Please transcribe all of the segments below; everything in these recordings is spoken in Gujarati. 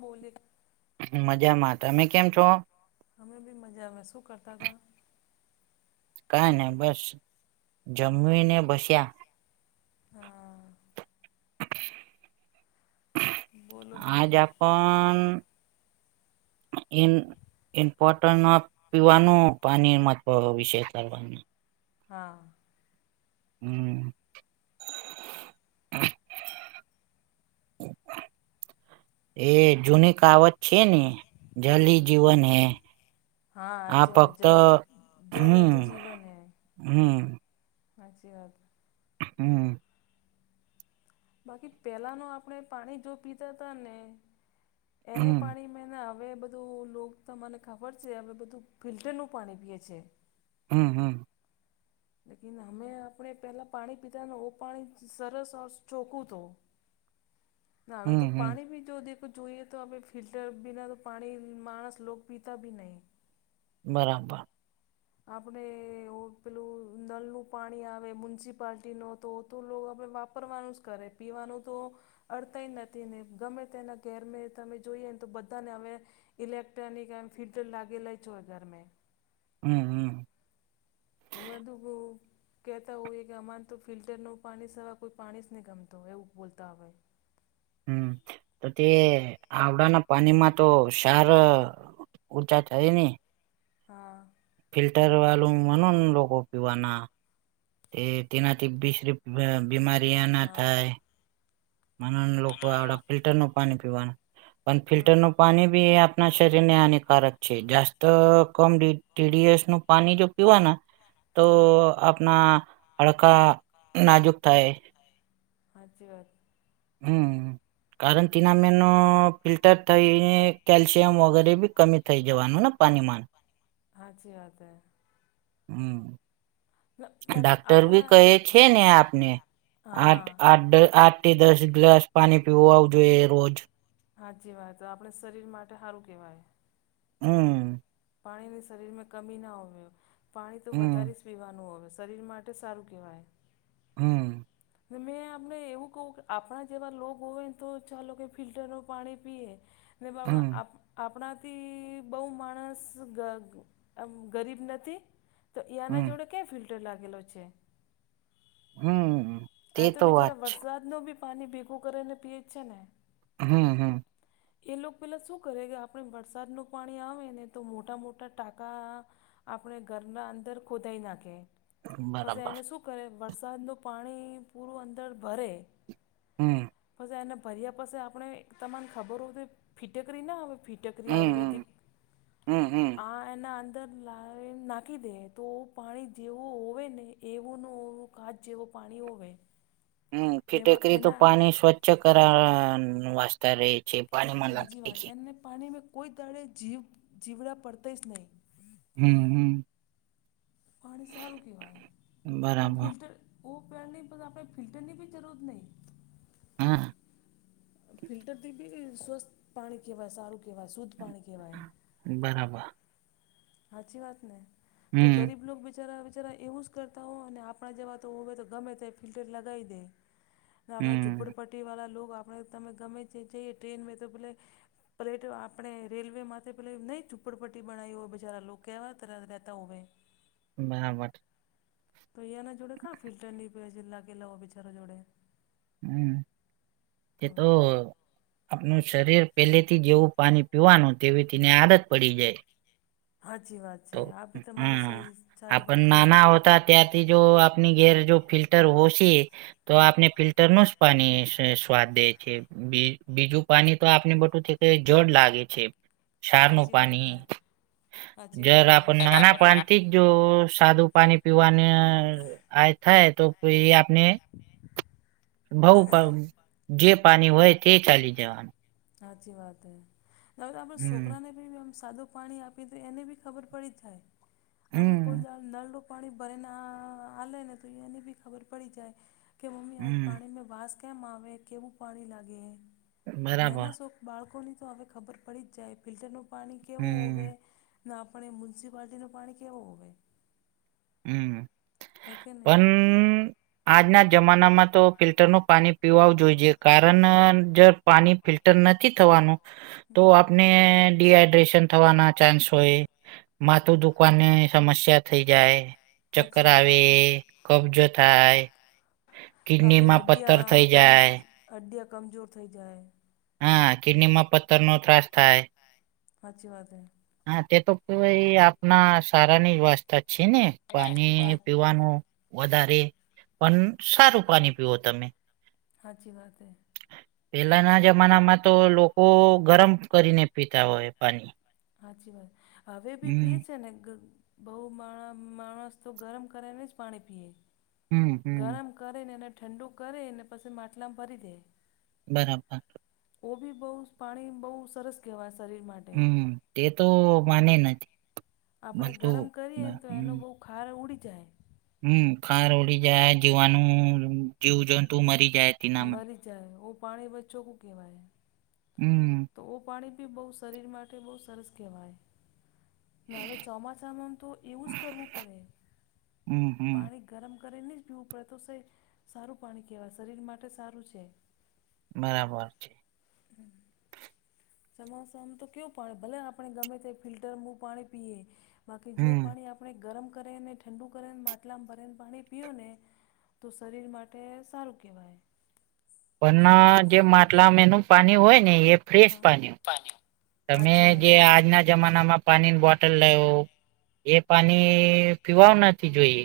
બોલે. મજામાં તમે કેમ છો? અમે બી મજા મહેસૂ કરતા હતા? કઈ નને બસ, જમવી ને બસ્યા. હા. બોલો આજ બીજું આપણ ઇમપોટ પીવાનું પાણી મ ઓ વિશેય કરવાવાની. હા. હમ. એ જુની કાવત છે ન, જલી જીવન હૈ. હા આ હાચી વાત. ફક્ત જલ જલ હે તો જીવન હૈ. હમ્મ. હાચી વાત. હમ્મ. બાકી પહેલા નો આપણે પાણી જો પીતા તા ને એને હમ પાણી મે ના હવે બધ ધું લોક તમને ખબર છે હવે બધું ફિલ્ટરનું પાણી પીએ છે. હમ્મ-હમ્મ. લેકિન હમે આપણે પહેલા પાણી પીતા ને ઓ પાણી સરસ ઔર ચોખ્ખું તો. [inaudible] ને હવે તો હમ હમ પાણી બી જો દે તો જોઈએ તો હવે ફિલ્ટર બીના તો પાણી માણસ લોક પીતા બી નહીં. બરાબર. આપણે એવો પેલું નલનું પાણી આવે મ્યુનિસિપાલટીનો તો તો લો આપણે વા પરવાનું જ કરે પીવાનું તો અડતાય નથી ને ગમે તેના ઘેર મે તમે જોઈએ ને તો બધાને હવે ઇલેક્ટ્રોનિક એમ ફિલ્ટર લાગેલા જ હોય ઘરમે હમ હમ. હવે બધું બોવ કહેતા હોઈએ કે અમારને તો ફિલ્ટરનું પાણી સિવા કોઈ પાણી જ નહીં ગમતું, એવું બોલતા હોય. હમ્મ. તો તે આવડાના પાણીમાં તો સાર [unintelligible] હા. ફિલ્ટર વાલું મનન લોકો પીવાના, એ તનાથી બીસરી મે બીમારીયાં ના હા થાય મનન લોકો આવડા ફિલ્ટર નું પાણી પીવાનું, પણ હા ફિલ્ટર નું પાની બી એ આપણા શરીર ને હાનિકારક છે, જાસ્ત કમ ડી ટીડીએસ નું પાણી કે પીવાના તો હા આપના હડકા નાજુક થાય હાચી વાત હમ કારણ તીના મેનો ફિલ્ટર થઈને કેલ્શિયમ વગેરે બી કમી થઈ જવાનું ને પાનીમા હાચી વાત હે હમ. બાકી ડાક્ટર આપણા બી કહે આ છે, ને આપને આઠ હા આડ આ થી દસ ગ્લાસ પાણી પીવાવ જોઈએ રોજ હાચી વાત આપણે શરીર માટે હારું કેહેવાય હમ. પાણીની શરીરમાં કમી ના હો પાણી તો હમ વધારે જ પીવાનું હોવે શરીર માટે સારું કહેવાય હમ. ને મેં આપને એવું કહું કે આપણા જેવા લોગ હોય ને તો ચાલો કે ફિલ્ટરનું પાણી પીએ ને [unintelligible] હમ આ આપણા થી બોવ માણસ ગ એમ ગરીબ નથી તો એના હમ જોડે કે ફિલટર લાગેલો છે. હમ. તે આ તો વાત બિચારા છે વરસાદ નુ બી પાની ભેગું કરી ને પીયે જ છે, ને હમ હમ. એ લોક પેલાં શું કરે કે આપણે વરસાદનું પાણી આવે ને તો મોટા મોટા ટાંકા આપણે ઘરના અંદર ખોદાઈ નાખે પછી બરાબર એમે શું કરે વરસાદનું પાણી પૂરું અંદર ભરે હમ. પછી એને ભર્યા પછી આપણે તમામ ખબર હોય ફીટે કરી ના હવે ફી હમ ટકરી હમ આયુર્વેદિક હમ હમ આ એના અંદર લાવીને નાખી દે તો પાણી જેવું હોવે ને એવુંનો કાચ જેવો પાણી ઓવે હમ ફિટેકરી તો પાણી સ્વચ્છ કર વાસતા રે છે. પાણીમાં હાજી લાગે વાત એમને પાણી મે કોઈ દાડે જીવ જીવડા પડતા જ નહીં હમ હમ. પાણી સારું કહેવાય ઓ બરાબર ફિલટર ઓ પહેણની આપણે ફલ્ટરની જરૂર નય હા. ફિલ્ટરથી બી સ્વસ્થ પાણી કહેવાય સારું કહેવાય શુદ્ધ પાણી કહેવાય બરાબર. હાચી વાત ને તો હમ ગરીબ લોક બિચારા બચારા એવું જ કરતા હો, અને આપણા જેવા તો હવે ગમે તે ફિલ્ટર લગાઈ દે. ને આપણા હમ ઝુંપડપટ્ટી વાળા લોક આપણે તમે ગમે જે જે ટ્રેન મે તો પેલે પ્લેટ આપણે રેલવે માથે નહી ઝુંપડપટ્ટી બનાઈ હો, પછ જરા લોકો કેવા તરા રહેતા હોવે બા વત તો અહીં ના જોડે કા ફિલ્ટર ની લાગે લો બિચારા જોડે હમ એ તો આપનું શરીર પહેલેથી જેવું પાણી પીવાનું તેવી તીને આદત પડી જાય હાચી વાત છે, તો આ ભી તમારી સ હા સારી આપણ વાત નાના કેવાય હોતા ત્યારથી જો આપની ઘેર જો ફિલ્ટર હોશે તો હા આપને ફિલ્ટર નું જ પાણી સ સ્વાદ દે છે, [unintelligible] બીજું પાણી તો આપને બધું છે કે જળ લાગે છે, ક્ષાર નું હાચી વાત પાણી. હે હાચી વાત જળ છે. આપન નાના પાન ઠીક જો સાદુથ પાણી પીવાને આ થાય તો પહી આપને બહુ પ જે પાણી હોય તે ચાલી જાવાનું. હાચી વાત હે. [unintelligible] આપણા હમ સોકરા ને [unintelligible] સાદું પાણી આપી દઈએ એને બી ખબર પડી જાય. આપડે કોઈ હમ દાલ નલનું પાણી ભરાઈને આ હાલે ને તો એને બી ખબર પડી જાય કે મમ્મી આજ હમ પાણી મે વાસ કેમ આવે, કેવું પાણી લાગે હે. બરાબર નેના શો બાળકોની તો હવે ખબર પડી જ જાય, ફિલ્ટરનું પાણી કેવો હોવે. હમ ને આપણે મ્યુનિસિપાલટીનો પાણી કેવો હોવે. હમ્મ. હે કે નહીં પણ આજના જમાનામાં તો ફિલ્ટરનું પાણી પીવાવ જોઈએ, કારણ જ પાણી ફિલ્ટર નથી થવાનું. તો હમ આપને ડી હાઈડ્રેશન થવાના ચાન્સ હોય, માથું દુખવાને સમસ્યા થઈ જાય. ચક્કર સાચી આવ વાત આપણે વે, કબજો થાય, કિડની માં પથ્થર થઈ જાય અડ્ડિયા કમજોર થઈ જાય. હા કિડની માં પત્તર નો ત્રાસ થાય. હાચી વાત હે. હા તે તો કોઈ આપના સારાની જ વસ્થા છે ને, પાની પીવાનું વધારે પણ સારું પાણી પીવો તમે. હાચી વાત હૈ. પહેલાના જમાના માં તો લોકો ગરમ કરીને પીતા હોય પાણી. સાચી વાત. હવે બી પીએ હમ છે ને ગ બહુ માણાં માણસ તો ગરમ કરીને જ પાણી પીએ. હમ્મ-હમ્મ. ગરમ કરી ને એને ઠંડુ કરી ને પછી માટલામાં ભરી દે. બરાબર. ઓ બી બહુ પાણી બહુ સરસ કહેવાય શરીર માટ હમ્મ. તે તો માને નથી. આપણે ગરમ બનતું કરીએ ને તો એનો બહુ ખાર ઉડી જાય. હમ્મ. ખાર ઉડી જાય જીવાનું જીવજંતુ મરી જાય તેનામાં. મરી જાય ઓ પાણી બ ચોખ્ખું કહેવાય હમ્મ. તો ઓ પાણી બી બહુ શરીર માટે બહુ સરસ કહેવાય. ને હવે ચોમાસામાંમાં તો એવું જ કરવું પડે. હમ હમ. પાણી ગરમ કરી ને જ પીવું પડે તો, સે સારું પાણી કહેવાય શરીર માટે સારું છે. બરાબર છે. ચોમાસામાં તો કેવું પાણી, ભલે આપણે ગમે તે ફિલ્ટરમનું, પાણી પીએ બાકી જેવું હમ. પાણી આપ પણે ગરમ કરીને ઠંડુ કરી ને માટલામાં ભરી ને પાણી પીયો ને તો શરીર માટે સારું કહેવાય. વરના જે માટલામાં એનું પાણી હોય ને એ ફ્રેશ હા પાન તમે સાચી વાત. જે આજના જમાનામાં પાણીની બોટલ લેઓ એ પાની પીવાવ નથી જોઈએ.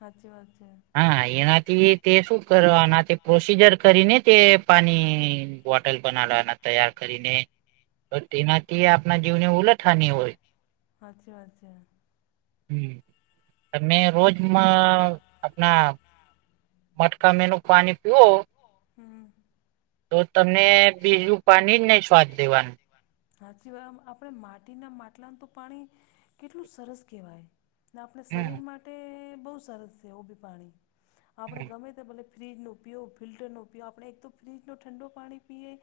હાચી વાત છે. હા એનાથી તે શું કરવાના પ્રોસીજર કરીને તે પાની બોટલ બનાવવાના તૈયાર કરીને, તો તેનાથી આપ હાચી વાત છે. હમ્મ. તમને રોજમાં આપના મટકા મેનુ પાની પીઓ. હમ. તો તમને બીજું પાણી જ નહીં સ્વાદ દેવાનું. હાચી વાત આમ આપણે માટીના માટલાનું તો પાણી કેટલું સરસ કહેવાય. ને આપણે હમ શરીર માટે બહુ સરસ છે ઓ ભી પાણી આપણે હમ ગમે તે ભલે ફ્રીજનું પીયો ફિલ્ટરનું પીયો આપણે એક તો ફ્રીજનું ઠંડું પાણી પીએ.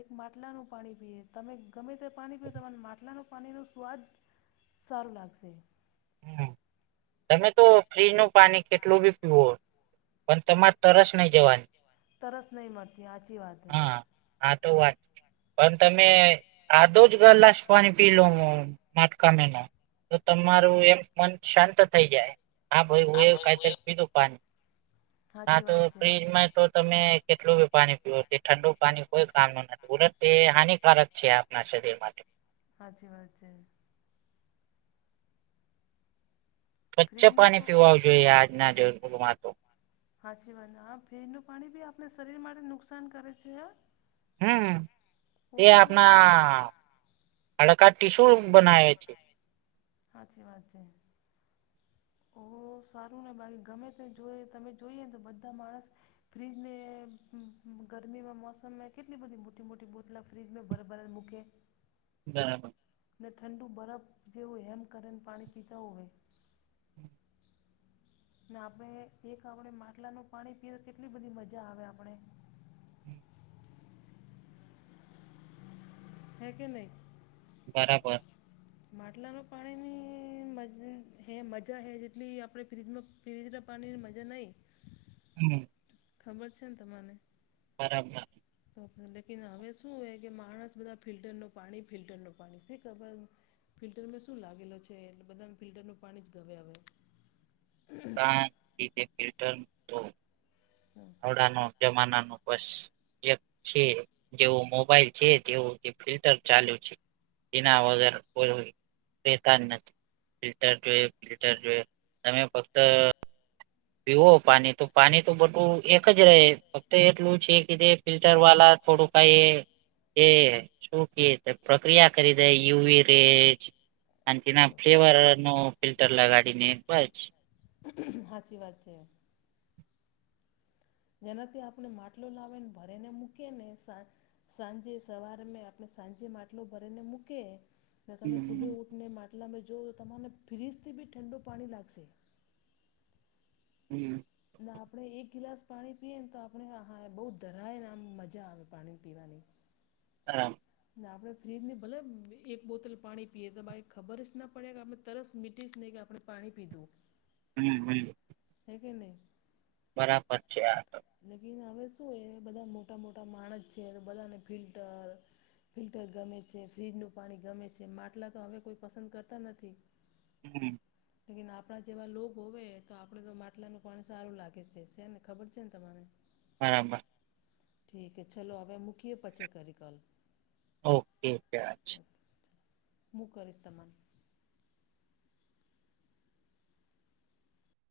એક માટલાનું પાણી પીએ તમે ગમે તે પાણી પીઓ તમારે માટલાનું પાણીનો સ્વાદ સારું લાગશે. હમ તમે તો ફ્રીજનું પાણી કેટલું બી પીવો પણ તમાર તરસ નહી મટતી હાચી વાત હે. હા હા તો વાત પણ તમે આધો જ ગલાશ પાણી પી લો. માટકામેના તો તમારું એમ મન શાંત થઈ જાય. હા ભાઈ હું એ કાતર પી લઉ પાણી ના સાચી આતો વાત છે ફ્રીજમાં તો તમે કેટલું બી પાણી પીવો તે ઠંડું પાણી કોઈ કામનું નથી બોલોન. તે હાનિકારક છે આપણા શરીર માટે. હાચી વાત છે. સ્વચ્છ ફ્રીજનું પાણી પ પીવાવુ જોઈએ આજના દિવસોમાં તો. હાચી વાત છે હ આ ફ્રીજનું પાણી બી આપણે શરીર માટે નુકસાન કરે છે હ. હમ્મ, તે કોઈ આપણા સારું હાડકા ટીશુ બનાવે છે. હાચી વાત છે. [inaudible] ઓહ! સારું ને બાકી ગમે તે જો તમે જોઈએને તો બધા માણસ ફ્રીજને ગરમીમાં મોસમમાં કેટલી બધી મોટી-મોટી બો મતલબ ફ્રિજમે બરફ બનાઈન મૂકે. બરાબર. ને ઠંડુ બરફ જેવું હેમ કરીને પાણી પીતાઓ હોય. ને આપણે એક આપણે માટલાનું પાણી પીએ કેટલી બધી મજા આવે આપણેે. હે કે નહીં! બરાબર. માટલાનું પાણીની મજ હે મજા હે જેટલી આપણે ફ્રીજનુ ફ્રીજના પાણીની મજા નહીં. હમ્મ. ખબર છેન તમાને? બરાબર. તો ફિર લેકિન હવે શું હે કે માણસ બધા ફિલ્ટરનું પાણી ફિલ્ટરનું પાણી શી ખબર ફિલ્ટર મેં શું લાગેલો છે એટલે બધા ફિલ્ટરનું પાણી જ ગમે હવે. કા [unintelligible] ફિલ્ટરનું તો. હમ્મ. હવડાનો જમાનાનું બસ. એક છે જેવો મોબાઈલ છે તેવું કે ફિલ્ટર ચાલુ છે. તેના વગર કોઈ હોય રહેતા જ નથી. ફિલ્ટર કે જોઈ ફિલ્ટર જોઈએ તમે ફક્ત પીવો પાની તો પાની તો બધું એક જ રેય ફક્ત એટલું છે કે જે ફિલ્ટર વાલા થોડું કઈ એ શું કે પ્રક્રિયા કરી દેય યુવી રે કાનટીના ફ્લેવર નો ફિલ્ટર લગાડી ને બચ હાચી વાત છે. જેનાથી આપણે માટલો લાવેને ભરેને મૂકી ને સા સાંજે સવારમેં આપણે સાંજે માટલો ભરીને મૂકે ને તમે સુભે હમ ઊઠને માટલામે જોવો તો તમને ફ્રીજથી બી ઠંડુ પાણી લાગશે. હમ્મ. ના આપણે એક ગિલાસ પાણી પીએ ને તો આપણે હા હા બઉ ધરાયને આમ મજા આવે પાણી પીવાની. હા. ને આપડે ફ્રીજની ભલે એક બોતલ પાણી પીએ તો બાય ખબર જ ના પડે કે આપણે તરસ મીટી જ નહી કે આપણે પાણી પીધું હમ હમ. થય ગય ને બરાબર છે, આ ત લેકીન હવે શું એ બધા મોટા મોટા માણસ છે, તો બધાને ફિલ્ટર ફિલ્ટર ગમે છે, ફ્ર્રીજનું પાણી ગમે છે, માટલા તો હવે કોઈ પસંદ કરતા નથી [inaudible] તી આપડા જેવા લોગ હોવે તો આપડે તો માટલાનું પાણી સારું લાગે છે, સે ને ખબર ચિંન તમારે બરાબર. ઠીકે ચલો હવે મૂકીએ પછી કરી કલ ઓકે ઓકે. મુું કરીશ તમે?